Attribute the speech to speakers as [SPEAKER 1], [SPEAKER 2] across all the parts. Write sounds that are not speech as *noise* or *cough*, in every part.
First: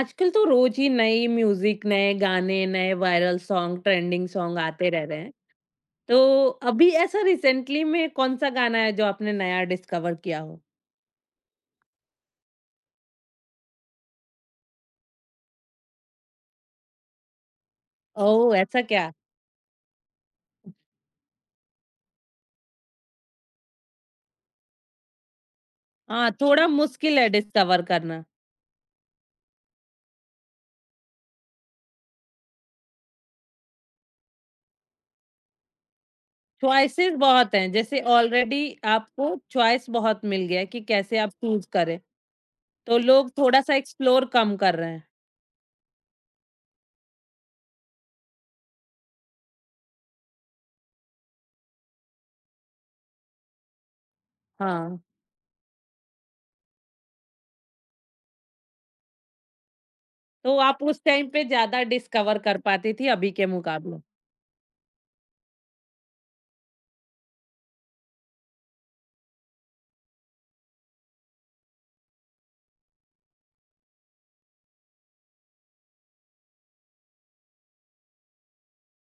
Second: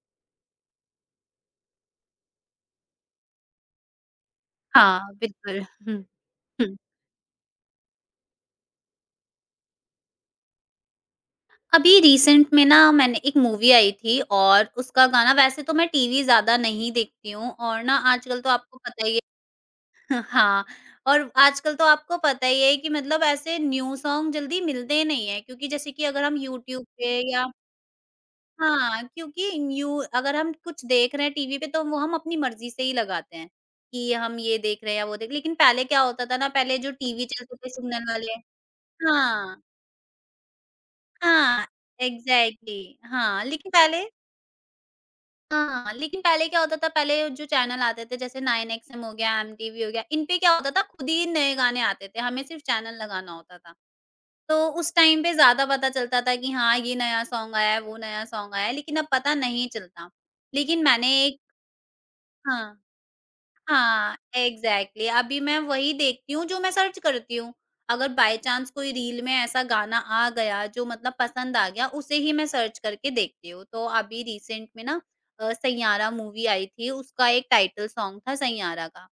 [SPEAKER 1] आजकल तो रोज ही नई म्यूजिक, नए गाने, नए वायरल सॉन्ग, ट्रेंडिंग सॉन्ग आते रह
[SPEAKER 2] हाँ,
[SPEAKER 1] रहे हैं।
[SPEAKER 2] बिल्कुल। हुँ,
[SPEAKER 1] तो
[SPEAKER 2] हुँ।
[SPEAKER 1] अभी ऐसा रिसेंटली में कौन-सा गाना है जो आपने नया डिस्कवर किया हो?
[SPEAKER 2] अभी रिसेंट में ना मैंने एक मूवी आई थी और उसका गाना वैसे तो मैं टीवी ज़्यादा नहीं देखती हूँ और ना आजकल तो
[SPEAKER 1] ओह!
[SPEAKER 2] आपको
[SPEAKER 1] ऐसा
[SPEAKER 2] पता
[SPEAKER 1] क्या?
[SPEAKER 2] ही है। *laughs* हाँ, और आजकल तो आपको पता ही है कि मतलब ऐसे न्यू सॉन्ग जल्दी मिलते नहीं हैं क्योंकि जैसे कि अगर
[SPEAKER 1] हाँ,
[SPEAKER 2] हम
[SPEAKER 1] थोड़ा
[SPEAKER 2] यूट्यूब
[SPEAKER 1] मुश्किल
[SPEAKER 2] पे
[SPEAKER 1] है
[SPEAKER 2] या
[SPEAKER 1] डिस्कवर करना।
[SPEAKER 2] हाँ, क्योंकि न्यू अगर हम कुछ देख रहे हैं टीवी पे तो वो हम अपनी मर्ज़ी से ही लगाते हैं, कि हम ये देख रहे हैं या वो देख लेकिन पहले क्या होता था ना, पहले जो
[SPEAKER 1] चॉइसेस
[SPEAKER 2] टीवी
[SPEAKER 1] बहुत
[SPEAKER 2] चलते
[SPEAKER 1] हैं,
[SPEAKER 2] थे
[SPEAKER 1] जैसे
[SPEAKER 2] सिग्नल वाले।
[SPEAKER 1] ऑलरेडी आपको
[SPEAKER 2] हाँ।
[SPEAKER 1] चॉइस बहुत मिल गया है कि कैसे आप चूज़
[SPEAKER 2] हाँ,
[SPEAKER 1] करें। तो
[SPEAKER 2] एग्ज़ैक्टली।
[SPEAKER 1] लोग थोड़ा-सा एक्सप्लोर कम कर रहे हैं।
[SPEAKER 2] हाँ, लेकिन पहले क्या होता था, पहले जो चैनल आते थे जैसे 9XM हो गया, एमटीवी हो गया, इन पे क्या होता था खुद ही नए गाने आते थे, हमें सिर्फ़ चैनल लगाना होता था। तो उस
[SPEAKER 1] हाँ,
[SPEAKER 2] टाइम पे ज़्यादा पता चलता था कि हाँ, ये नया सॉन्ग आया है, वो नया सॉन्ग आया है, लेकिन अब पता नहीं चलता।
[SPEAKER 1] तो आप
[SPEAKER 2] लेकिन
[SPEAKER 1] उस
[SPEAKER 2] मैंने
[SPEAKER 1] टाइम
[SPEAKER 2] एक
[SPEAKER 1] पे ज़्यादा डिस्कवर कर
[SPEAKER 2] हाँ।
[SPEAKER 1] पाती थी अभी के मुकाबले।
[SPEAKER 2] हाँ, एग्ज़ैक्टली। अभी मैं वही देखती हूँ जो मैं सर्च करती हूँ। अगर बाय चांस कोई रील में ऐसा गाना आ गया जो मतलब पसंद आ गया, उसे ही मैं सर्च करके देखती हूँ। तो अभी रिसेंट में ना सैयारा मूवी आई थी, उसका एक टाइटल सॉन्ग था सैयारा का।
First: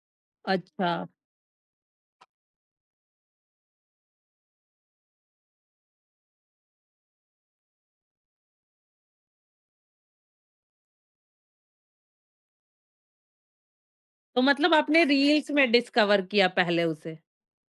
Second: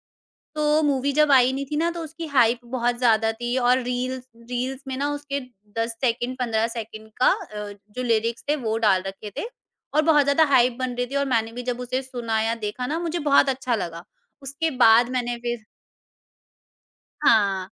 [SPEAKER 2] तो
[SPEAKER 1] अच्छा।
[SPEAKER 2] मूवी जब आई नहीं थी ना, तो उसकी हाइप बहुत ज़्यादा थी और रील्स रील्स में ना उसके 10 सेकंड, 15 सेकंड का जो लिरिक्स थे वो डाल रखे थे और बहुत ज़्यादा हाइप बन रही थी और मैंने भी जब उसे सुना या देखा ना मुझे बहुत अच्छा लगा।
[SPEAKER 1] तो
[SPEAKER 2] उसके
[SPEAKER 1] मतलब आपने
[SPEAKER 2] बाद मैंने
[SPEAKER 1] रील्स
[SPEAKER 2] फिर
[SPEAKER 1] में डिस्कवर किया पहले उसे।
[SPEAKER 2] हाँ,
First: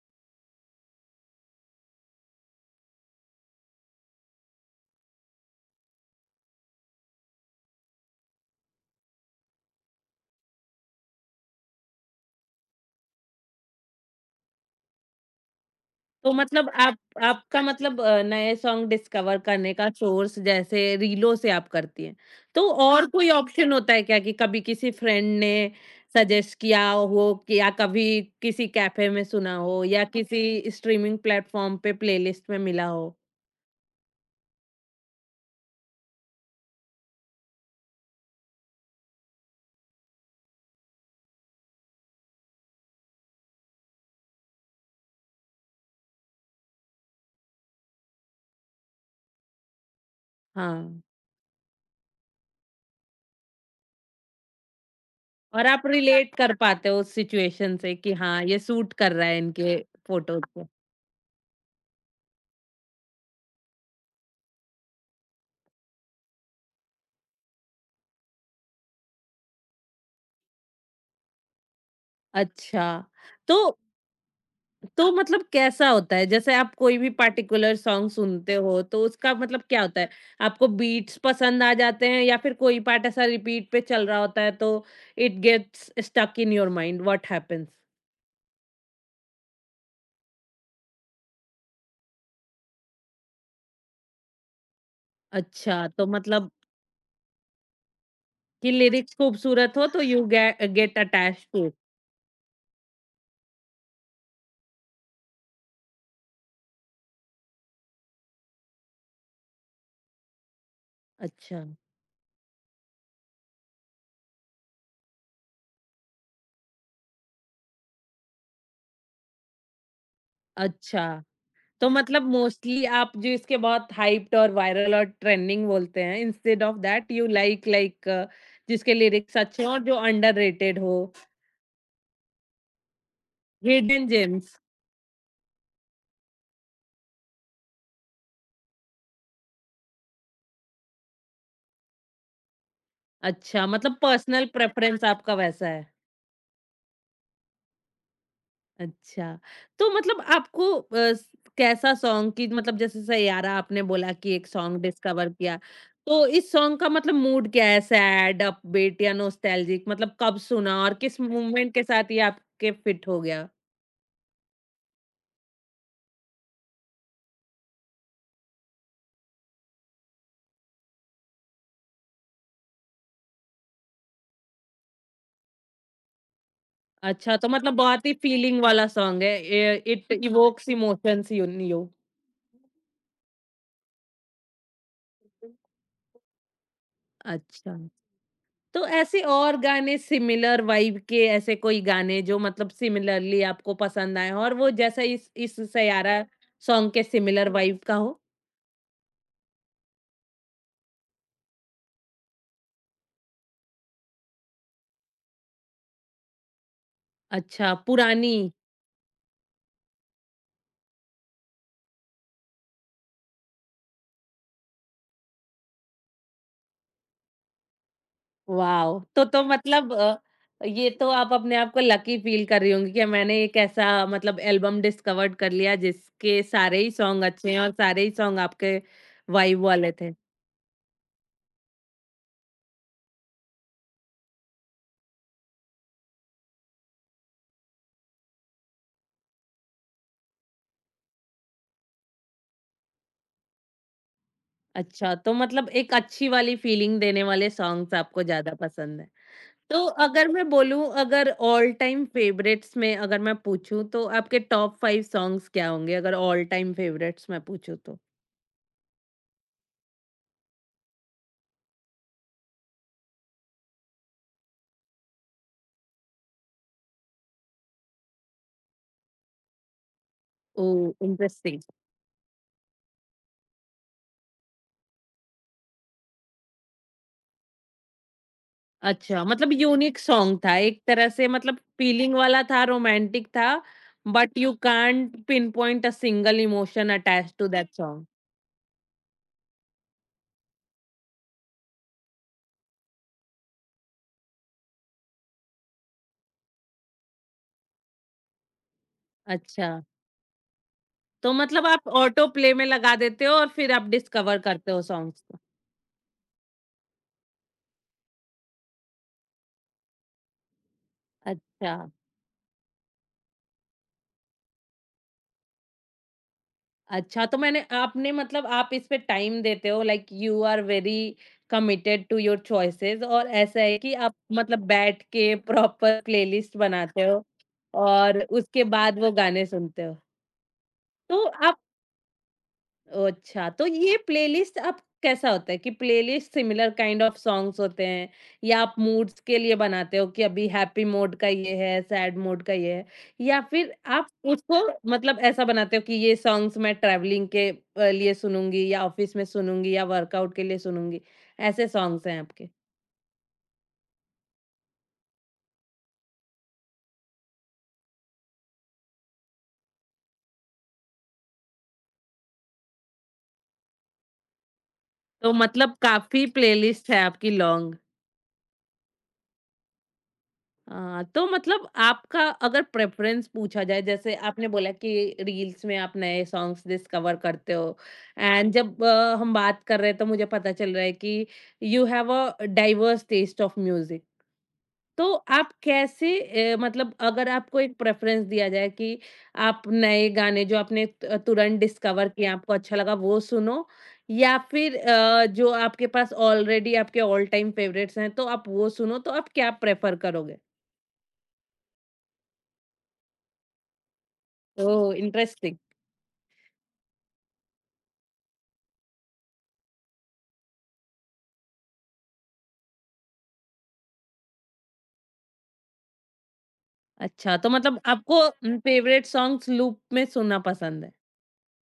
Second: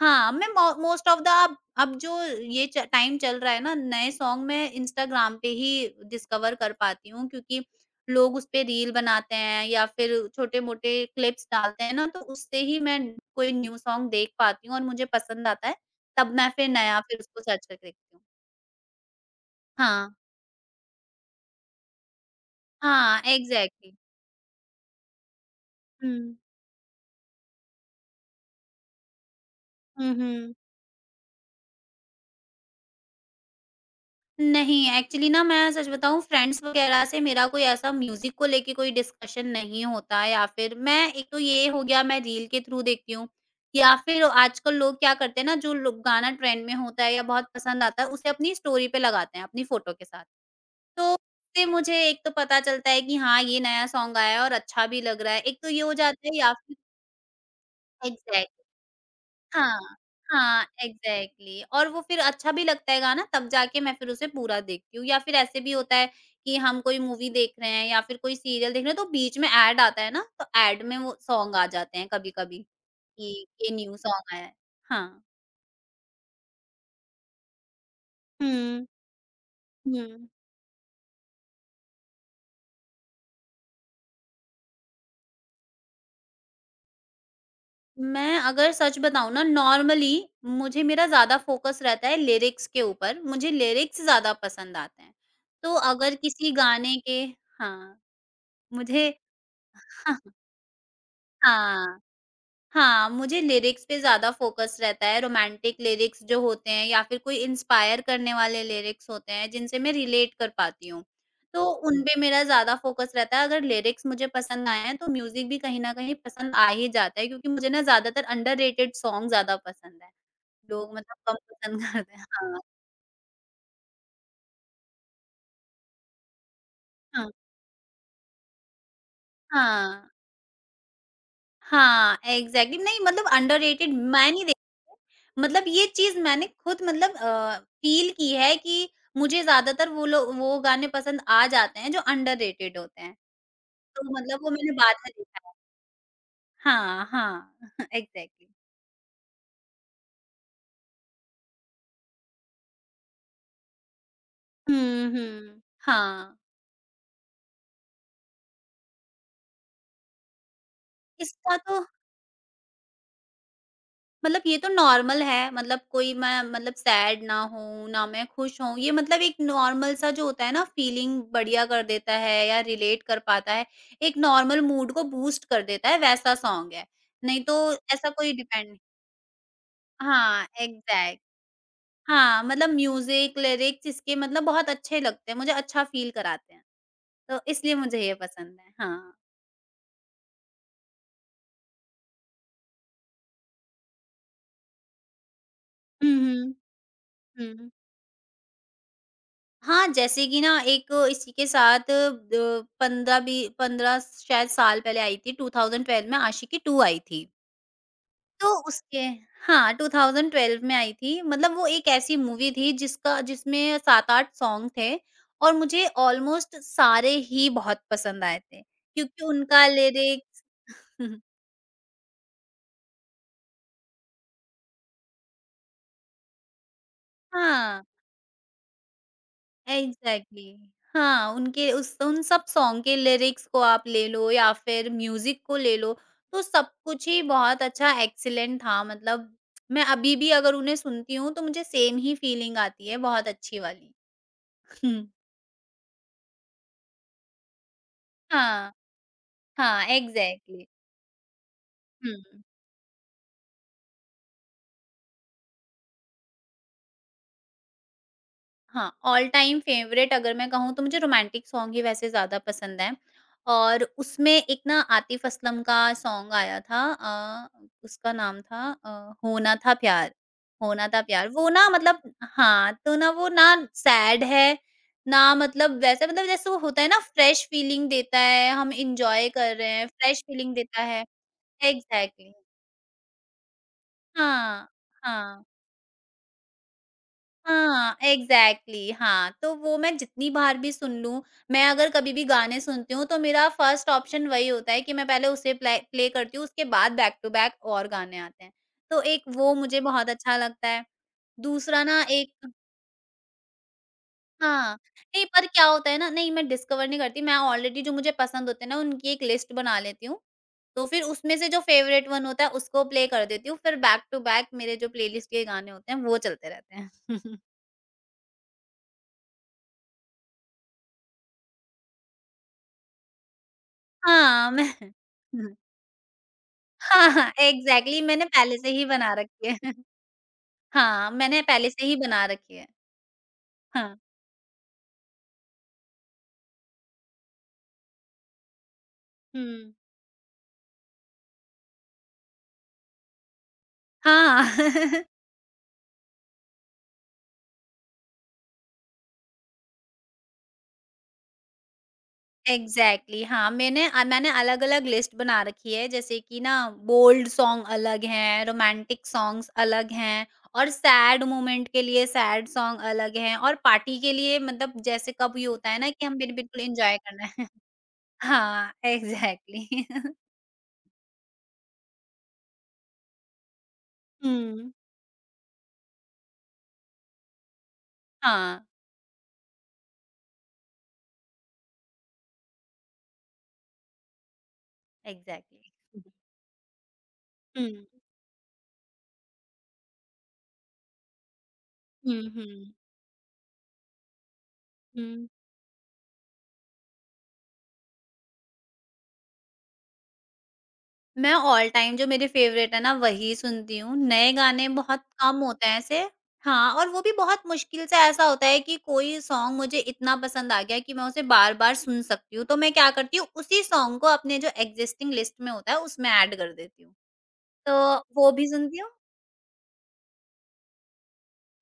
[SPEAKER 2] हाँ, मैं मो मोस्ट ऑफ द अब जो ये च टाइम चल रहा है ना, नए सॉन्ग मैं इंस्टाग्राम पे ही डिस्कवर कर पाती हूँ क्योंकि लोग उसपे रील बनाते हैं या फिर छोटे-मोटे क्लिप्स डालते हैं ना, तो उससे ही मैं कोई न्यू सॉन्ग देख पाती हूँ और मुझे पसंद आता है,
[SPEAKER 1] तो
[SPEAKER 2] तब मैं
[SPEAKER 1] मतलब
[SPEAKER 2] फिर
[SPEAKER 1] आप
[SPEAKER 2] नया फिर उसको
[SPEAKER 1] आपका
[SPEAKER 2] सर्च करके
[SPEAKER 1] मतलब
[SPEAKER 2] देखती हूँ।
[SPEAKER 1] नए सॉन्ग डिस्कवर करने का
[SPEAKER 2] हाँ,
[SPEAKER 1] सोर्स जैसे रीलों से आप करती हैं। तो और हाँ।
[SPEAKER 2] हाँ,
[SPEAKER 1] कोई ऑप्शन होता
[SPEAKER 2] एग्ज़ैक्टली।
[SPEAKER 1] है क्या कि कभी किसी फ्रेंड ने
[SPEAKER 2] हुँ।
[SPEAKER 1] सजेस्ट किया हो कि या कभी किसी कैफ़े में सुना हो या
[SPEAKER 2] हुँ,
[SPEAKER 1] किसी
[SPEAKER 2] हुँ।
[SPEAKER 1] *laughs* स्ट्रीमिंग प्लेटफ़ॉर्म पे प्लेलिस्ट में मिला हो?
[SPEAKER 2] नहीं, एक्चुअली ना मैं सच बताऊँ फ्रेंड्स वगैरह से मेरा कोई ऐसा म्यूज़िक को लेके कोई डिस्कशन नहीं होता, या फिर मैं एक तो ये हो गया मैं रील के थ्रू देखती हूँ, या फिर आजकल लोग क्या करते हैं ना जो लो गाना ट्रेंड में होता है या बहुत पसंद आता है उसे अपनी स्टोरी पे लगाते हैं, अपनी फ़ोटो के साथ।
[SPEAKER 1] हाँ,
[SPEAKER 2] तो उससे मुझे एक तो पता चलता है कि हाँ, ये नया सॉन्ग आया है और अच्छा भी लग रहा है। एक
[SPEAKER 1] और
[SPEAKER 2] तो ये
[SPEAKER 1] आप
[SPEAKER 2] हो जाता
[SPEAKER 1] रिलेट
[SPEAKER 2] है या
[SPEAKER 1] कर
[SPEAKER 2] फिर
[SPEAKER 1] पाते हो उस सिचुएशन से कि हाँ,
[SPEAKER 2] एग्ज़ैक्ट
[SPEAKER 1] ये सूट कर रहा है इनके
[SPEAKER 2] हाँ,
[SPEAKER 1] फ़ोटोज़ पे।
[SPEAKER 2] हाँ, एग्ज़ैक्टली और वो फिर अच्छा भी लगता है गाना, तब जाके मैं फिर उसे पूरा देखती हूँ या फिर ऐसे भी होता है कि हम कोई मूवी देख रहे हैं या फिर कोई सीरियल देख रहे हैं तो बीच में ऐड आता है ना, तो ऐड में वो सॉन्ग आ जाते हैं कभी-कभी
[SPEAKER 1] अच्छा,
[SPEAKER 2] कि
[SPEAKER 1] तो
[SPEAKER 2] ये न्यू सॉन्ग आया है।
[SPEAKER 1] तो
[SPEAKER 2] हाँ।
[SPEAKER 1] मतलब कैसा होता है? जैसे आप कोई भी पार्टिकुलर सॉन्ग सुनते हो
[SPEAKER 2] हुँ,
[SPEAKER 1] तो उसका मतलब क्या होता
[SPEAKER 2] हुँ।
[SPEAKER 1] है? आपको बीट्स पसंद आ जाते हैं या फिर कोई पार्ट ऐसा रिपीट पे चल रहा होता है तो it gets stuck in your mind what happens?
[SPEAKER 2] मैं अगर सच बताऊँ ना, नॉर्मली मुझे मेरा ज़्यादा फ़ोकस रहता है लिरिक्स के ऊपर, मुझे लिरिक्स ज़्यादा पसंद आते हैं। तो
[SPEAKER 1] अच्छा, तो
[SPEAKER 2] अगर
[SPEAKER 1] मतलब
[SPEAKER 2] किसी गाने के हाँ,
[SPEAKER 1] कि
[SPEAKER 2] मुझे
[SPEAKER 1] लिरिक्स खूबसूरत
[SPEAKER 2] *laughs*
[SPEAKER 1] हो तो
[SPEAKER 2] हाँ,
[SPEAKER 1] यू गे गेट अटैच्ड टू इट।
[SPEAKER 2] हाँ। हाँ, मुझे लिरिक्स पे ज़्यादा फ़ोकस रहता है, रोमांटिक लिरिक्स जो होते हैं या फिर कोई इंस्पायर करने वाले लिरिक्स होते हैं, जिनसे मैं रिलेट कर पाती हूँ,
[SPEAKER 1] अच्छा।
[SPEAKER 2] तो उन पे मेरा ज़्यादा फ़ोकस रहता है। अगर लिरिक्स मुझे पसंद आए हैं, तो म्यूज़िक भी कहीं न कहीं पसंद आ ही जाता है क्योंकि मुझे ना ज़्यादातर अंडररेटेड सॉन्ग ज़्यादा पसंद है। लोग
[SPEAKER 1] अच्छा।
[SPEAKER 2] मतलब कम पसंद
[SPEAKER 1] तो
[SPEAKER 2] *laughs* करते
[SPEAKER 1] मतलब
[SPEAKER 2] हैं। हाँ,
[SPEAKER 1] मोस्टली आप जो इसके बहुत हाइप्ड और वायरल और ट्रेंडिंग बोलते हैं, इंस्टेड ऑफ दैट यू
[SPEAKER 2] हाँ,
[SPEAKER 1] लाइक लाइक जिसके लिरिक्स अच्छे हों और जो
[SPEAKER 2] हाँ।
[SPEAKER 1] अंडररेटेड हो।
[SPEAKER 2] हाँ, एग्ज़ैक्टली। नहीं मतलब अंडररेटेड
[SPEAKER 1] हिडन
[SPEAKER 2] मैं नहीं
[SPEAKER 1] जेम्स।
[SPEAKER 2] देखती मतलब ये चीज़ मैंने खुद मतलब फ़ील की है कि मुझे ज़्यादातर वो लो वो गाने पसंद आ जाते हैं जो अंडररेटेड होते हैं।
[SPEAKER 1] अच्छा, मतलब
[SPEAKER 2] तो मतलब
[SPEAKER 1] पर्सनल
[SPEAKER 2] वो मैंने बाद
[SPEAKER 1] प्रेफ़रेंस
[SPEAKER 2] में
[SPEAKER 1] आपका
[SPEAKER 2] देखा है।
[SPEAKER 1] वैसा है।
[SPEAKER 2] हाँ, हाँ, *laughs* एग्ज़ैक्टली।
[SPEAKER 1] अच्छा, तो मतलब आपको अ, स कैसा सॉन्ग कि मतलब जैसे सैयारा आपने बोला कि एक सॉन्ग
[SPEAKER 2] हुँ,
[SPEAKER 1] डिस्कवर किया,
[SPEAKER 2] हुँ।
[SPEAKER 1] तो
[SPEAKER 2] हाँ,
[SPEAKER 1] इस सॉन्ग का मतलब मूड क्या है? सैड, अपबीट या नॉस्टैल्जिक मतलब कब सुना और किस
[SPEAKER 2] इसका
[SPEAKER 1] मूवमेंट
[SPEAKER 2] तो
[SPEAKER 1] के साथ ये आपके फिट हो गया?
[SPEAKER 2] मतलब ये तो नॉर्मल है, मतलब कोई मैं मतलब सैड ना हूँ, ना मैं खुश हूँ, ये मतलब एक नॉर्मल सा जो होता है ना फीलिंग बढ़िया कर देता है या रिलेट कर पाता है, एक नॉर्मल मूड को बूस्ट कर देता है वैसा सॉन्ग है।
[SPEAKER 1] अच्छा,
[SPEAKER 2] नहीं
[SPEAKER 1] तो
[SPEAKER 2] तो
[SPEAKER 1] मतलब बहुत
[SPEAKER 2] ऐसा
[SPEAKER 1] ही
[SPEAKER 2] कोई
[SPEAKER 1] फीलिंग
[SPEAKER 2] डिपेंड
[SPEAKER 1] वाला सॉन्ग है। ए इट
[SPEAKER 2] हाँ,
[SPEAKER 1] evokes
[SPEAKER 2] exact
[SPEAKER 1] emotions in you.
[SPEAKER 2] हाँ, मतलब म्यूज़िक, लिरिक्स इसके मतलब बहुत अच्छे लगते हैं, मुझे अच्छा फील कराते हैं, तो इसलिए
[SPEAKER 1] अच्छा।
[SPEAKER 2] मुझे ये पसंद है।
[SPEAKER 1] तो
[SPEAKER 2] हाँ।
[SPEAKER 1] ऐसे और गाने सिमिलर वाइब के, ऐसे कोई गाने जो मतलब सिमिलरली आपको पसंद आए हों और वो जैसा इस
[SPEAKER 2] हुँ,
[SPEAKER 1] सयारा
[SPEAKER 2] हुँ।
[SPEAKER 1] सॉन्ग के सिमिलर
[SPEAKER 2] हुँ।
[SPEAKER 1] वाइब का हो?
[SPEAKER 2] हाँ, जैसे कि ना एक इसी के साथ 15 बी 15 शायद साल पहले आई थी, 2012 में आशिकी 2 आई थी।
[SPEAKER 1] अच्छा, पुरानी।
[SPEAKER 2] तो उसके हाँ, 2012 में आई थी। मतलब वो एक ऐसी मूवी थी जिसका जिसमें 7-8 सॉन्ग थे और मुझे ऑलमोस्ट सारे ही बहुत पसंद आए थे,
[SPEAKER 1] वॉव! तो
[SPEAKER 2] क्योंकि
[SPEAKER 1] तो
[SPEAKER 2] उनका
[SPEAKER 1] मतलब
[SPEAKER 2] लिरिक्स
[SPEAKER 1] ये तो
[SPEAKER 2] *laughs*
[SPEAKER 1] आप अपने आप को लकी फ़ील कर रही होंगी कि मैंने एक ऐसा मतलब एल्बम डिस्कवर्ड कर लिया जिसके सारे ही सॉन्ग अच्छे हैं और
[SPEAKER 2] हाँ।
[SPEAKER 1] सारे ही सॉन्ग आपके वाइब वाले थे।
[SPEAKER 2] एग्ज़ैक्टली। हाँ, उनके उस उन सब सॉन्ग के लिरिक्स को आप ले लो या फिर म्यूज़िक को ले लो, तो सब कुछ ही बहुत अच्छा एक्सीलेंट था, मतलब मैं अभी भी अगर उन्हें सुनती हूँ, तो मुझे सेम ही फीलिंग आती है बहुत अच्छी वाली। *laughs* हम्म,
[SPEAKER 1] अच्छा, तो मतलब एक अच्छी वाली फ़ीलिंग देने वाले सॉन्ग्स आपको ज़्यादा
[SPEAKER 2] हाँ,
[SPEAKER 1] पसंद हैं। तो
[SPEAKER 2] हाँ,
[SPEAKER 1] अगर मैं
[SPEAKER 2] एग्ज़ैक्टली।
[SPEAKER 1] बोलूँ, अगर ऑल टाइम
[SPEAKER 2] हुँ।
[SPEAKER 1] फेवरेट्स में अगर मैं पूछूं, तो आपके टॉप 5 सॉन्ग्स क्या होंगे अगर ऑल टाइम फेवरेट्स मैं पूछूं तो?
[SPEAKER 2] हाँ, ऑल टाइम फेवरेट अगर मैं कहूँ तो मुझे रोमांटिक सॉन्ग ही वैसे ज़्यादा पसंद हैं और उसमें एक ना आतिफ असलम का सॉन्ग आया था उसका नाम था होना था प्यार,
[SPEAKER 1] ओ,
[SPEAKER 2] होना था प्यार, वो
[SPEAKER 1] इंटरेस्टिंग।
[SPEAKER 2] ना मतलब हाँ, तो ना वो ना सैड है, ना मतलब वैसे मतलब जैसे वो होता है ना फ्रेश फीलिंग देता है, हम
[SPEAKER 1] अच्छा,
[SPEAKER 2] एन्जॉय
[SPEAKER 1] मतलब
[SPEAKER 2] कर रहे हैं,
[SPEAKER 1] यूनिक
[SPEAKER 2] फ्रेश
[SPEAKER 1] सॉन्ग था,
[SPEAKER 2] फीलिंग
[SPEAKER 1] एक
[SPEAKER 2] देता है।
[SPEAKER 1] तरह से मतलब फीलिंग
[SPEAKER 2] एग्ज़ैक्टली
[SPEAKER 1] वाला था, रोमांटिक था, बट यू
[SPEAKER 2] हाँ,
[SPEAKER 1] कांट
[SPEAKER 2] हाँ।
[SPEAKER 1] Pinpoint a single emotion attach to that
[SPEAKER 2] हाँ,
[SPEAKER 1] सॉन्ग।
[SPEAKER 2] एग्ज़ैक्टली। हाँ, तो वो मैं जितनी बार भी सुन लूँ, मैं अगर कभी भी गाने सुनती हूँ, तो मेरा फर्स्ट ऑप्शन वही होता है कि मैं पहले उसे प्ले प्ले करती हूँ, उसके बाद बैक टू बैक और गाने आते हैं। तो एक वो
[SPEAKER 1] अच्छा,
[SPEAKER 2] मुझे बहुत अच्छा लगता है।
[SPEAKER 1] तो मतलब
[SPEAKER 2] दूसरा
[SPEAKER 1] आप
[SPEAKER 2] ना
[SPEAKER 1] ऑटो
[SPEAKER 2] एक
[SPEAKER 1] प्ले में लगा देते हो और फिर आप डिस्कवर करते
[SPEAKER 2] हाँ,
[SPEAKER 1] हो सॉन्ग्स
[SPEAKER 2] नहीं
[SPEAKER 1] को।
[SPEAKER 2] पर क्या होता है ना, नहीं मैं डिस्कवर नहीं करती, मैं ऑलरेडी जो मुझे पसंद होते हैं ना, उनकी एक लिस्ट बना लेती हूँ। तो फिर उसमें से जो
[SPEAKER 1] अच्छा।
[SPEAKER 2] फ़ेवरेट वन होता है, उसको प्ले कर देती हूँ, फिर बैक टू बैक मेरे जो प्लेलिस्ट के गाने होते हैं, वो चलते रहते हैं।
[SPEAKER 1] अच्छा, तो
[SPEAKER 2] *laughs*
[SPEAKER 1] मैंने आपने मतलब आप इस पे टाइम देते हो, like you are very committed to your choices, और ऐसा है कि आप
[SPEAKER 2] हाँ, मैं
[SPEAKER 1] मतलब बैठ के
[SPEAKER 2] *laughs*
[SPEAKER 1] प्रॉपर प्लेलिस्ट बनाते
[SPEAKER 2] हाँ,
[SPEAKER 1] हो
[SPEAKER 2] हाँ, एग्ज़ैक्टली
[SPEAKER 1] और
[SPEAKER 2] मैंने पहले
[SPEAKER 1] उसके
[SPEAKER 2] से ही
[SPEAKER 1] बाद वो
[SPEAKER 2] बना
[SPEAKER 1] गाने
[SPEAKER 2] रखी है।
[SPEAKER 1] सुनते
[SPEAKER 2] *laughs*
[SPEAKER 1] हो।
[SPEAKER 2] हाँ,
[SPEAKER 1] तो
[SPEAKER 2] मैंने
[SPEAKER 1] आप,
[SPEAKER 2] पहले से ही बना रखी है।
[SPEAKER 1] ओह! अच्छा, तो ये
[SPEAKER 2] हाँ।
[SPEAKER 1] प्लेलिस्ट अब कैसा होता है कि playlist similar kind of songs होते हैं, या आप मूड्स के लिए
[SPEAKER 2] हुँ।
[SPEAKER 1] बनाते हो कि अभी हैप्पी मोड का ये है, सैड मोड का ये है, या फिर आप
[SPEAKER 2] हाँ।
[SPEAKER 1] उसको
[SPEAKER 2] *laughs*
[SPEAKER 1] मतलब ऐसा बनाते हो कि ये सॉन्ग्स मैं ट्रैवलिंग के लिए सुनूँगी या ऑफिस में सुनूँगी या वर्कआउट के लिए सुनूँगी, ऐसे सॉन्ग्स हैं आपके?
[SPEAKER 2] एग्ज़ैक्टली। हाँ, मैंने मैंने अलग-अलग लिस्ट बना रखी है जैसे कि ना बोल्ड सॉन्ग अलग हैं, रोमांटिक सॉन्ग्स अलग हैं और सैड मोमेंट के लिए सैड सॉन्ग अलग हैं और पार्टी के लिए मतलब जैसे
[SPEAKER 1] तो
[SPEAKER 2] कब ये होता
[SPEAKER 1] मतलब
[SPEAKER 2] है ना कि हम
[SPEAKER 1] काफ़ी
[SPEAKER 2] बिल्कुल
[SPEAKER 1] प्लेलिस्ट
[SPEAKER 2] एन्जॉय
[SPEAKER 1] है
[SPEAKER 2] करना
[SPEAKER 1] आपकी
[SPEAKER 2] है। *laughs*
[SPEAKER 1] लॉन्ग।
[SPEAKER 2] हाँ, एग्ज़ैक्टली।
[SPEAKER 1] तो मतलब आपका, अगर प्रेफरेंस पूछा जाए, जैसे आपने बोला
[SPEAKER 2] हुँ।
[SPEAKER 1] कि रील्स में आप नए सॉन्ग्स डिस्कवर करते हो,
[SPEAKER 2] *laughs*
[SPEAKER 1] एंड
[SPEAKER 2] हाँ,
[SPEAKER 1] जब हम बात कर रहे हैं, तो मुझे पता चल रहा है कि you have a diverse taste of music. तो आप
[SPEAKER 2] एग्ज़ैक्टली।
[SPEAKER 1] कैसे, मतलब अगर आपको
[SPEAKER 2] हुँ।
[SPEAKER 1] एक प्रेफरेंस दिया जाए कि आप नए गाने जो आपने तुरंत डिस्कवर
[SPEAKER 2] हुँ,
[SPEAKER 1] किए, आपको
[SPEAKER 2] हुँ।
[SPEAKER 1] अच्छा लगा, वो सुनो या फिर
[SPEAKER 2] हुँ।
[SPEAKER 1] जो आपके पास ऑलरेडी आपके ऑल टाइम फेवरेट्स हैं तो आप वो सुनो, तो आप क्या प्रेफर करोगे?
[SPEAKER 2] मैं ऑल टाइम जो मेरे फ़ेवरेट है ना वही सुनती हूँ, नए गाने
[SPEAKER 1] ओह!
[SPEAKER 2] बहुत कम
[SPEAKER 1] इंटरेस्टिंग।
[SPEAKER 2] होते हैं ऐसे। हाँ, और वो भी बहुत मुश्किल से ऐसा होता है कि कोई सॉन्ग मुझे इतना पसंद आ गया कि मैं उसे बार-बार सुन सकती हूँ, तो मैं क्या करती हूँ उसी सॉन्ग को अपने जो एक्सिस्टिंग लिस्ट में होता है उसमें ऐड कर देती हूँ।
[SPEAKER 1] अच्छा, तो मतलब
[SPEAKER 2] तो
[SPEAKER 1] आपको
[SPEAKER 2] वो भी सुनती हूँ
[SPEAKER 1] फेवरेट सॉन्ग्स लूप में सुनना पसंद है।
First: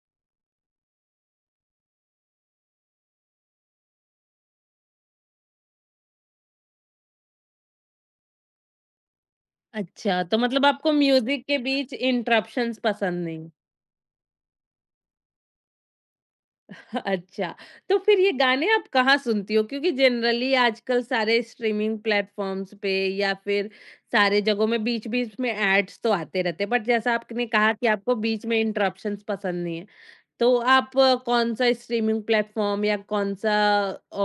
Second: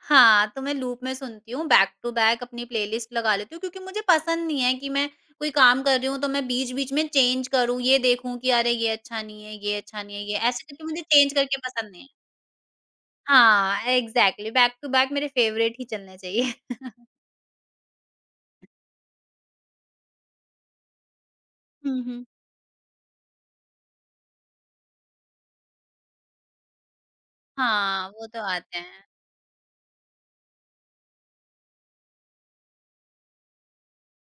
[SPEAKER 2] हाँ, तो मैं लूप में सुनती हूँ, बैक टू बैक अपनी प्लेलिस्ट लगा लेती हूँ क्योंकि मुझे पसंद नहीं है कि मैं कोई काम कर रही हूँ तो मैं बीच-बीच में चेंज करूँ, ये देखूँ कि अरे ये अच्छा नहीं है, ये अच्छा
[SPEAKER 1] अच्छा,
[SPEAKER 2] नहीं है, ये
[SPEAKER 1] तो
[SPEAKER 2] ऐसे
[SPEAKER 1] मतलब
[SPEAKER 2] करके
[SPEAKER 1] आपको
[SPEAKER 2] मुझे चेंज
[SPEAKER 1] म्यूज़िक
[SPEAKER 2] करके
[SPEAKER 1] के
[SPEAKER 2] पसंद
[SPEAKER 1] बीच
[SPEAKER 2] नहीं है।
[SPEAKER 1] इंटरप्शंस पसंद नहीं।
[SPEAKER 2] हाँ, एग्ज़ैक्टली बैक टू बैक मेरे फ़ेवरेट ही चलने चाहिए।
[SPEAKER 1] *laughs* अच्छा, तो फिर ये गाने आप कहाँ सुनती हो? क्योंकि जनरली आजकल सारे
[SPEAKER 2] *laughs*
[SPEAKER 1] स्ट्रीमिंग
[SPEAKER 2] हुँ, हुँ।
[SPEAKER 1] प्लेटफ़ॉर्म्स पे या फिर सारे जगहों में बीच-बीच में एड्स तो आते रहते हैं, बट जैसा आपने कहा कि
[SPEAKER 2] हाँ,
[SPEAKER 1] आपको
[SPEAKER 2] वो तो
[SPEAKER 1] बीच में
[SPEAKER 2] आते हैं।
[SPEAKER 1] इंटरप्शंस पसंद नहीं है। तो आप कौन-सा स्ट्रीमिंग प्लेटफ़ॉर्म या कौन-सा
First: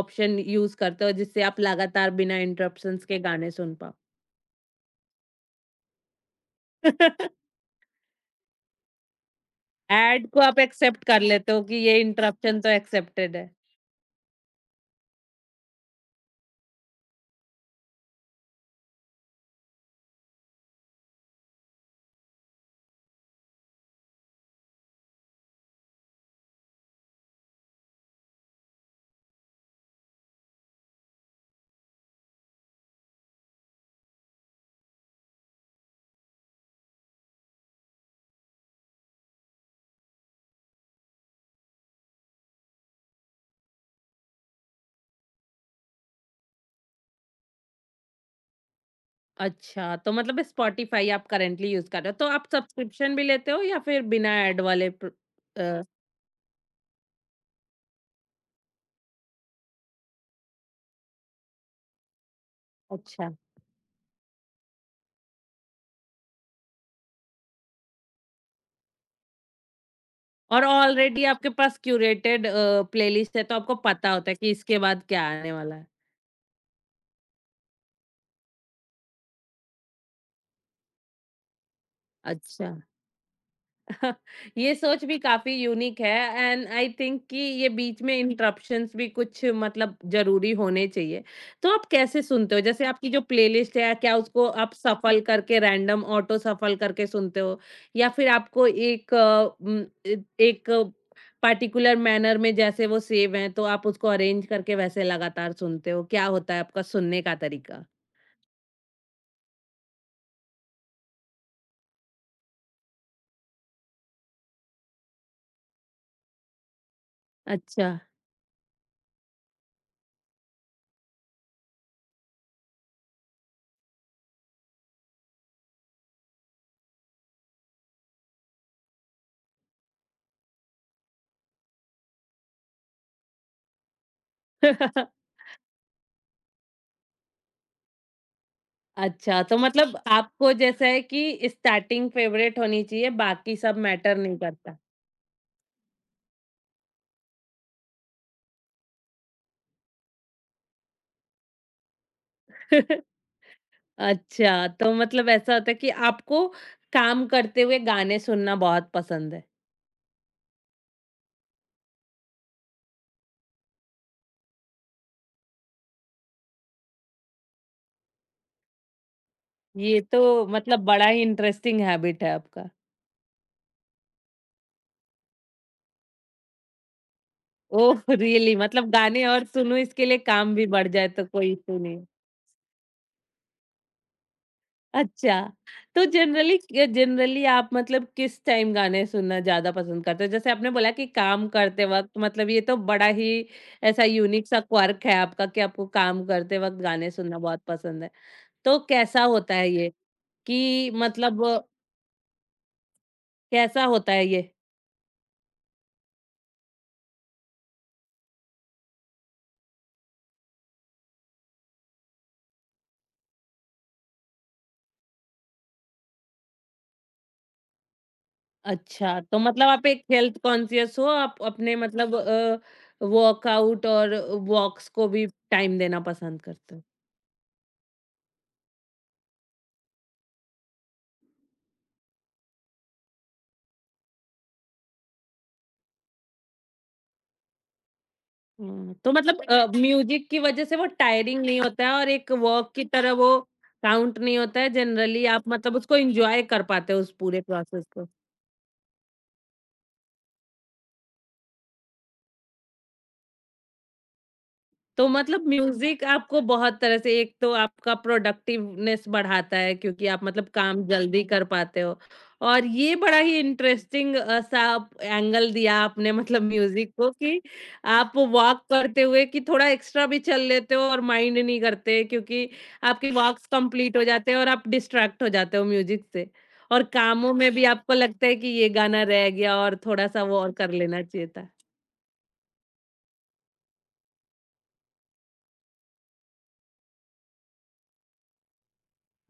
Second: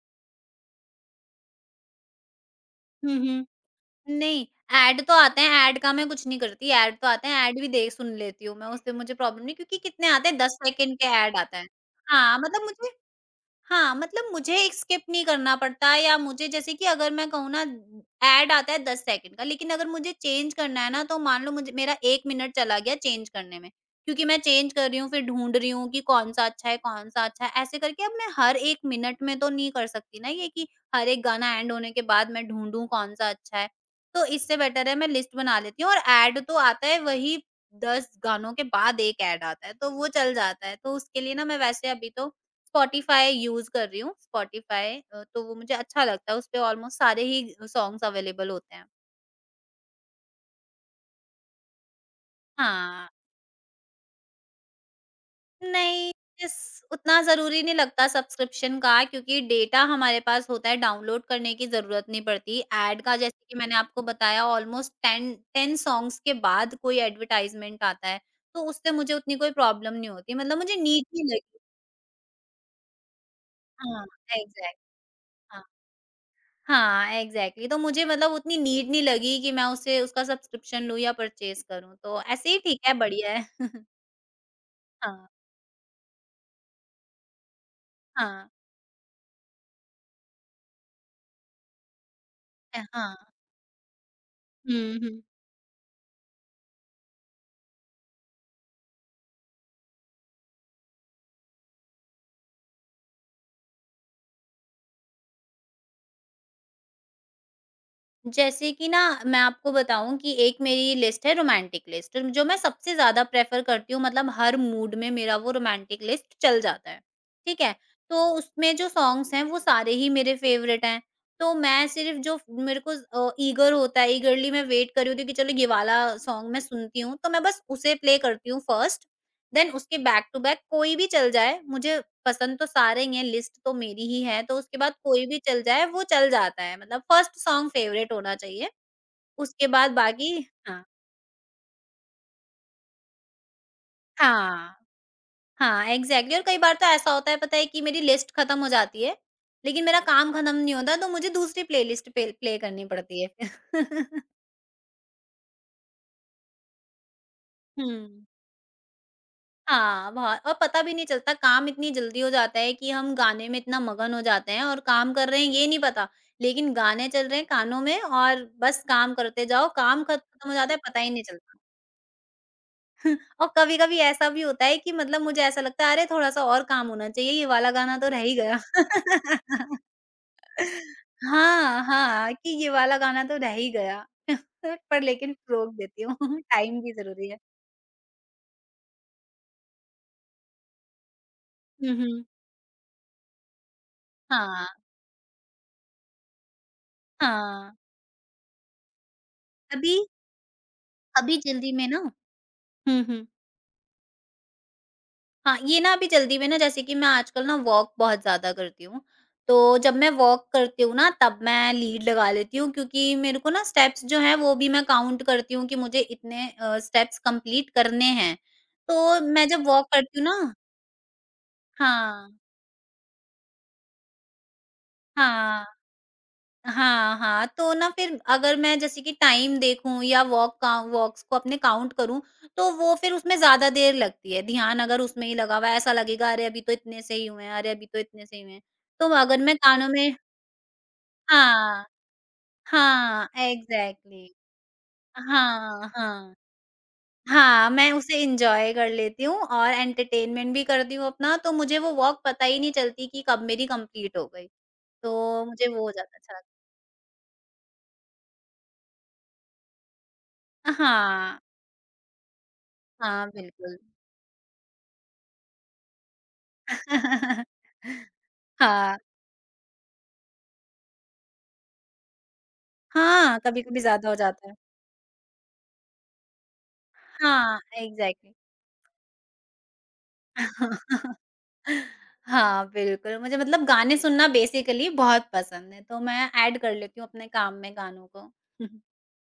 [SPEAKER 1] ऑप्शन यूज़ करते हो जिससे आप लगातार बिना इंटरप्शंस
[SPEAKER 2] हुँ,
[SPEAKER 1] के
[SPEAKER 2] हुँ।
[SPEAKER 1] गाने सुन पाओ?
[SPEAKER 2] नहीं, ऐड तो आते हैं, ऐड का मैं कुछ नहीं करती, ऐड तो आते हैं,
[SPEAKER 1] *laughs*
[SPEAKER 2] ऐड भी देख सुन लेती हूँ मैं, उससे मुझे प्रॉब्लम नहीं क्योंकि कितने
[SPEAKER 1] ऐड
[SPEAKER 2] आते हैं,
[SPEAKER 1] को
[SPEAKER 2] 10
[SPEAKER 1] आप
[SPEAKER 2] सेकंड
[SPEAKER 1] एक्सेप्ट
[SPEAKER 2] के
[SPEAKER 1] कर
[SPEAKER 2] ऐड
[SPEAKER 1] लेते
[SPEAKER 2] आते
[SPEAKER 1] हो
[SPEAKER 2] हैं।
[SPEAKER 1] कि ये
[SPEAKER 2] हाँ,
[SPEAKER 1] इंटरप्शन
[SPEAKER 2] मतलब
[SPEAKER 1] तो
[SPEAKER 2] मुझे
[SPEAKER 1] एक्सेप्टेड है।
[SPEAKER 2] हाँ, मतलब मुझे एक स्किप नहीं करना पड़ता है या मुझे जैसे कि अगर मैं कहूँ ना एड आता है 10 सेकंड का, लेकिन अगर मुझे चेंज करना है ना तो मान लो मुझे मेरा 1 मिनट चला गया चेंज करने में, क्योंकि मैं चेंज कर रही हूँ, फिर ढूँढ रही हूँ कि कौन-सा अच्छा है, ऐसे करके अब मैं हर 1 मिनट में तो नहीं कर सकती ना ये कि हर एक गाना एंड होने के बाद मैं ढूँढूँ कौन-सा अच्छा है। तो इससे बेटर है मैं लिस्ट बना लेती हूँ और एड तो आता है वही 10 गानों के बाद 1 एड आता है, तो वो चल जाता है। तो उसके लिए ना मैं वैसे अभी तो स्पॉटिफ़ाई यूज़ कर रही हूँ, स्पॉटिफ़ाई तो वो मुझे अच्छा लगता है, उसपे ऑलमोस्ट सारे ही सॉन्ग्स अवेलेबल होते हैं।
[SPEAKER 1] अच्छा, तो मतलब स्पॉटिफ़ाई आप करंटली यूज़ कर रहे हो। तो आप
[SPEAKER 2] हाँ,
[SPEAKER 1] सब्सक्रिप्शन भी लेते हो या फिर बिना ऐड वाले अ,
[SPEAKER 2] नहीं, इस उतना ज़रूरी नहीं लगता सब्सक्रिप्शन का क्योंकि डेटा हमारे पास होता है, डाउनलोड करने की ज़रूरत नहीं पड़ती। ऐड का
[SPEAKER 1] अच्छा।
[SPEAKER 2] जैसे कि मैंने आपको बताया ऑलमोस्ट 10 सॉन्ग्स के बाद कोई एडवर्टाइज़मेंट आता है, तो उससे मुझे उतनी कोई प्रॉब्लम नहीं होती, मतलब
[SPEAKER 1] और
[SPEAKER 2] मुझे नीड
[SPEAKER 1] ऑलरेडी
[SPEAKER 2] नहीं
[SPEAKER 1] आपके
[SPEAKER 2] लगी।
[SPEAKER 1] पास क्यूरेटेड प्लेलिस्ट है, तो आपको
[SPEAKER 2] हाँ,
[SPEAKER 1] पता होता है कि
[SPEAKER 2] एग्ज़ैक्ट।
[SPEAKER 1] इसके बाद क्या आने
[SPEAKER 2] हाँ।
[SPEAKER 1] वाला है।
[SPEAKER 2] हाँ, एग्ज़ैक्टली तो मुझे मतलब उतनी नीड नहीं लगी कि मैं उसे उसका सब्सक्रिप्शन लूँ या परचेज़ करूँ, तो ऐसे ही
[SPEAKER 1] अच्छा।
[SPEAKER 2] ठीक है, बढ़िया है। *laughs*
[SPEAKER 1] *laughs* ये सोच भी
[SPEAKER 2] हाँ,
[SPEAKER 1] काफ़ी यूनिक है, एंड आई थिंक कि ये बीच में
[SPEAKER 2] हाँ,
[SPEAKER 1] इंटरप्शंस भी कुछ मतलब ज़रूरी होने चाहिए। तो आप कैसे सुनते हो? जैसे आपकी
[SPEAKER 2] हाँ।
[SPEAKER 1] जो प्लेलिस्ट है, क्या उसको आप
[SPEAKER 2] हुँ,
[SPEAKER 1] सफल
[SPEAKER 2] हुँ।
[SPEAKER 1] करके, रैंडम ऑटो सफल करके सुनते हो? या फिर आपको एक उम, ए एक पार्टिकुलर मैनर में जैसे वो सेव हैं, तो आप उसको अरेंज करके वैसे लगातार सुनते हो? क्या होता है आपका सुनने का तरीका?
[SPEAKER 2] जैसे कि ना मैं आपको बताऊँ कि एक मेरी लिस्ट है रोमांटिक लिस्ट, जो मैं सबसे ज़्यादा प्रेफ़र करती हूँ मतलब हर मूड में मेरा वो रोमांटिक लिस्ट चल जाता है, ठीक है?
[SPEAKER 1] अच्छा।
[SPEAKER 2] तो उसमें जो सॉन्ग्स हैं वो सारे ही मेरे फ़ेवरेट हैं, तो मैं सिर्फ़ जो मेरे को ईगर होता है ईगरली मैं वेट कर रही होती हूँ कि चलो ये वाला सॉन्ग मैं सुनती हूँ, तो मैं बस उसे प्ले करती हूँ फर्स्ट देन उसके बैक टू बैक कोई भी चल जाए मुझे पसंद तो सारे ही हैं, लिस्ट तो मेरी ही है, तो उसके बाद
[SPEAKER 1] *laughs*
[SPEAKER 2] कोई भी चल जाए वो चल जाता है। मतलब फर्स्ट सॉन्ग फ़ेवरेट होना चाहिए,
[SPEAKER 1] अच्छा, तो
[SPEAKER 2] उसके बाद
[SPEAKER 1] मतलब
[SPEAKER 2] बाकी
[SPEAKER 1] आपको
[SPEAKER 2] हाँ।
[SPEAKER 1] जैसा है कि स्टार्टिंग फेवरेट होनी चाहिए, बाकी सब मैटर नहीं करता।
[SPEAKER 2] हाँ, हाँ, एग्ज़ैक्टली और कई बार तो ऐसा होता है पता है कि मेरी लिस्ट ख़त्म हो जाती है, लेकिन मेरा काम ख़त्म नहीं होता तो मुझे दूसरी प्लेलिस्ट पे प्ले करनी
[SPEAKER 1] *laughs*
[SPEAKER 2] पड़ती है।
[SPEAKER 1] अच्छा, तो मतलब ऐसा होता है कि आपको काम करते हुए गाने
[SPEAKER 2] हुँ। *laughs*
[SPEAKER 1] सुनना बहुत पसंद है।
[SPEAKER 2] हाँ, बहुत और पता भी नहीं चलता काम इतनी जल्दी हो जाता है कि हम गाने में इतना मगन हो जाते हैं और काम कर रहे हैं ये नहीं पता। लेकिन गाने चल रहे हैं कानों में और बस काम करते जाओ,
[SPEAKER 1] ये
[SPEAKER 2] काम
[SPEAKER 1] तो
[SPEAKER 2] खत्म हो जाता
[SPEAKER 1] मतलब
[SPEAKER 2] है पता
[SPEAKER 1] बड़ा
[SPEAKER 2] ही
[SPEAKER 1] ही
[SPEAKER 2] नहीं चलता।
[SPEAKER 1] इंटरेस्टिंग हैबिट है आपका।
[SPEAKER 2] *laughs* और कभी-कभी ऐसा भी होता है कि मतलब मुझे ऐसा लगता है अरे थोड़ा-सा और काम होना चाहिए, ये वाला
[SPEAKER 1] ओह!
[SPEAKER 2] गाना तो
[SPEAKER 1] *laughs*
[SPEAKER 2] रह ही
[SPEAKER 1] रियली,
[SPEAKER 2] गया।
[SPEAKER 1] मतलब गाने और सुनो इसके लिए
[SPEAKER 2] *laughs*
[SPEAKER 1] काम भी बढ़ जाए तो कोई इशू
[SPEAKER 2] हाँ,
[SPEAKER 1] नहीं है।
[SPEAKER 2] हाँ, कि ये वाला गाना तो रह ही गया। *laughs* पर
[SPEAKER 1] अच्छा,
[SPEAKER 2] लेकिन रोक देती
[SPEAKER 1] तो
[SPEAKER 2] हूँ *laughs* टाइम भी ज़रूरी है।
[SPEAKER 1] जनरली आप मतलब किस टाइम गाने सुनना ज़्यादा पसंद करते हो? जैसे आपने बोला कि काम करते
[SPEAKER 2] हुँ,
[SPEAKER 1] वक़्त
[SPEAKER 2] हुँ।
[SPEAKER 1] मतलब ये तो बड़ा ही ऐसा यूनिक सा
[SPEAKER 2] हाँ,
[SPEAKER 1] क्वर्क है आपका कि आपको काम करते वक़्त गाने सुनना बहुत
[SPEAKER 2] हाँ।
[SPEAKER 1] पसंद है। तो कैसा होता है ये?
[SPEAKER 2] अभी
[SPEAKER 1] कि
[SPEAKER 2] अभी
[SPEAKER 1] मतलब
[SPEAKER 2] जल्दी में ना हुँ, हुँ।
[SPEAKER 1] कैसा होता है ये?
[SPEAKER 2] हाँ, ये ना अभी जल्दी में ना जैसे कि मैं आजकल ना वॉक बहुत ज़्यादा करती हूँ। तो जब मैं वॉक करती हूँ ना तब मैं लीड लगा लेती हूँ क्योंकि मेरे को ना स्टेप्स जो हैं वो भी मैं काउंट करती हूँ कि मुझे इतने स्टेप्स कंप्लीट करने हैं।
[SPEAKER 1] अच्छा,
[SPEAKER 2] तो
[SPEAKER 1] तो
[SPEAKER 2] मैं जब
[SPEAKER 1] मतलब आप
[SPEAKER 2] वॉक
[SPEAKER 1] एक
[SPEAKER 2] करती हूँ
[SPEAKER 1] हेल्थ
[SPEAKER 2] ना
[SPEAKER 1] कॉन्शियस हो, आप अपने मतलब
[SPEAKER 2] हाँ,
[SPEAKER 1] वर्कआउट और वॉक्स को भी
[SPEAKER 2] हाँ।
[SPEAKER 1] टाइम देना पसंद करते हो।
[SPEAKER 2] हाँ, हाँ, तो ना फिर अगर मैं जैसे कि टाइम देखूँ या वॉक का वॉक्स को अपने काउंट करूँ, तो वो फिर उसमें ज़्यादा देर लगती है। ध्यान अगर उसमें ही लगा हुआ है, ऐसा लगेगा अरे अभी तो इतने से ही हुए हैं, अरे अभी तो इतने से ही हुए हैं।
[SPEAKER 1] हुँ,
[SPEAKER 2] तो
[SPEAKER 1] तो
[SPEAKER 2] अगर
[SPEAKER 1] मतलब
[SPEAKER 2] मैं कानों में
[SPEAKER 1] म्यूज़िक की वज़ह से वो टायरिंग नहीं *laughs* होता
[SPEAKER 2] हाँ,
[SPEAKER 1] है और एक वर्क की तरह
[SPEAKER 2] हाँ,
[SPEAKER 1] वो काउंट
[SPEAKER 2] एग्ज़ैक्टली
[SPEAKER 1] नहीं होता है, जनरली आप मतलब
[SPEAKER 2] हाँ,
[SPEAKER 1] उसको
[SPEAKER 2] हाँ।
[SPEAKER 1] एन्जॉय कर पाते हो उस पूरे
[SPEAKER 2] हाँ,
[SPEAKER 1] प्रोसेस
[SPEAKER 2] मैं
[SPEAKER 1] को।
[SPEAKER 2] उसे एन्जॉय कर लेती हूँ और एंटरटेनमेंट भी करती हूँ अपना, तो मुझे वो वॉक पता ही नहीं चलती कि कब मेरी कंप्लीट हो गई।
[SPEAKER 1] तो
[SPEAKER 2] तो
[SPEAKER 1] मतलब
[SPEAKER 2] मुझे वो
[SPEAKER 1] म्यूज़िक
[SPEAKER 2] ज़्यादा अच्छा
[SPEAKER 1] आपको
[SPEAKER 2] लगता
[SPEAKER 1] बहुत तरह से, एक तो आपका प्रोडक्टिवनेस बढ़ाता है क्योंकि आप मतलब
[SPEAKER 2] है।
[SPEAKER 1] काम जल्दी
[SPEAKER 2] हाँ,
[SPEAKER 1] कर पाते हो, और ये बड़ा
[SPEAKER 2] हाँ,
[SPEAKER 1] ही
[SPEAKER 2] बिल्कुल।
[SPEAKER 1] इंटरेस्टिंग सा एंगल दिया आपने मतलब म्यूज़िक को कि
[SPEAKER 2] *laughs*
[SPEAKER 1] आप वॉक
[SPEAKER 2] हाँ,
[SPEAKER 1] करते हुए कि थोड़ा एक्स्ट्रा भी चल लेते हो और माइंड नहीं करते, क्योंकि आपके
[SPEAKER 2] हाँ,
[SPEAKER 1] वॉक्स
[SPEAKER 2] कभी-कभी
[SPEAKER 1] कंप्लीट हो
[SPEAKER 2] ज़्यादा हो
[SPEAKER 1] जाते हैं और
[SPEAKER 2] जाता है।
[SPEAKER 1] आप डिस्ट्रैक्ट हो जाते हो म्यूज़िक से। और कामों में
[SPEAKER 2] हाँ,
[SPEAKER 1] भी आपको लगता
[SPEAKER 2] एग्ज़ैक्टली।
[SPEAKER 1] है कि ये गाना रह गया और थोड़ा-सा वो और कर लेना चाहिए
[SPEAKER 2] *laughs*
[SPEAKER 1] था।
[SPEAKER 2] हाँ, बिल्कुल, मुझे मतलब गाने सुनना बेसिकली बहुत पसंद है, तो मैं ऐड कर लेती हूँ अपने काम में गानों को।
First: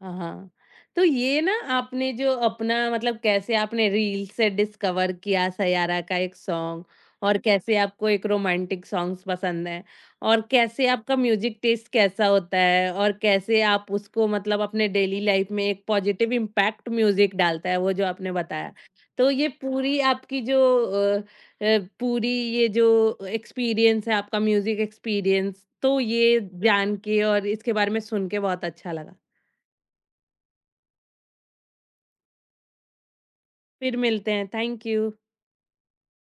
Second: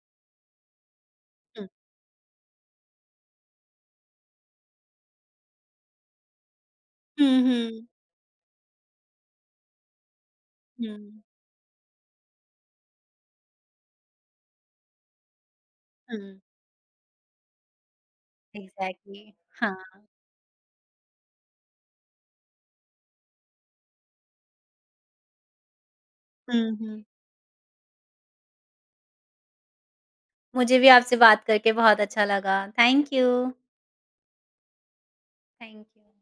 [SPEAKER 1] हाँ, तो ये ना
[SPEAKER 2] हुँ,
[SPEAKER 1] आपने जो अपना मतलब कैसे आपने रील से डिस्कवर किया सयारा का एक सॉन्ग, और कैसे
[SPEAKER 2] हुँ,
[SPEAKER 1] आपको एक रोमांटिक सॉन्ग्स पसंद है, और कैसे
[SPEAKER 2] हुँ,
[SPEAKER 1] आपका म्यूजिक टेस्ट कैसा होता है, और कैसे आप उसको मतलब अपने डेली लाइफ में एक पॉजिटिव
[SPEAKER 2] हुँ,
[SPEAKER 1] इम्पैक्ट म्यूजिक डालता है, वो जो आपने बताया,
[SPEAKER 2] एग्ज़ैक्टली,
[SPEAKER 1] तो ये पूरी
[SPEAKER 2] हाँ,
[SPEAKER 1] आपकी जो अ, पूरी ये जो एक्सपीरियंस है आपका, म्यूजिक एक्सपीरियंस, तो ये
[SPEAKER 2] हुँ,
[SPEAKER 1] जान
[SPEAKER 2] हुँ।
[SPEAKER 1] के और इसके बारे में सुन के बहुत अच्छा लगा।
[SPEAKER 2] मुझे भी आपसे बात करके बहुत अच्छा लगा। थैंक यू,
[SPEAKER 1] फिर मिलते हैं। Thank you.
[SPEAKER 2] Thank you.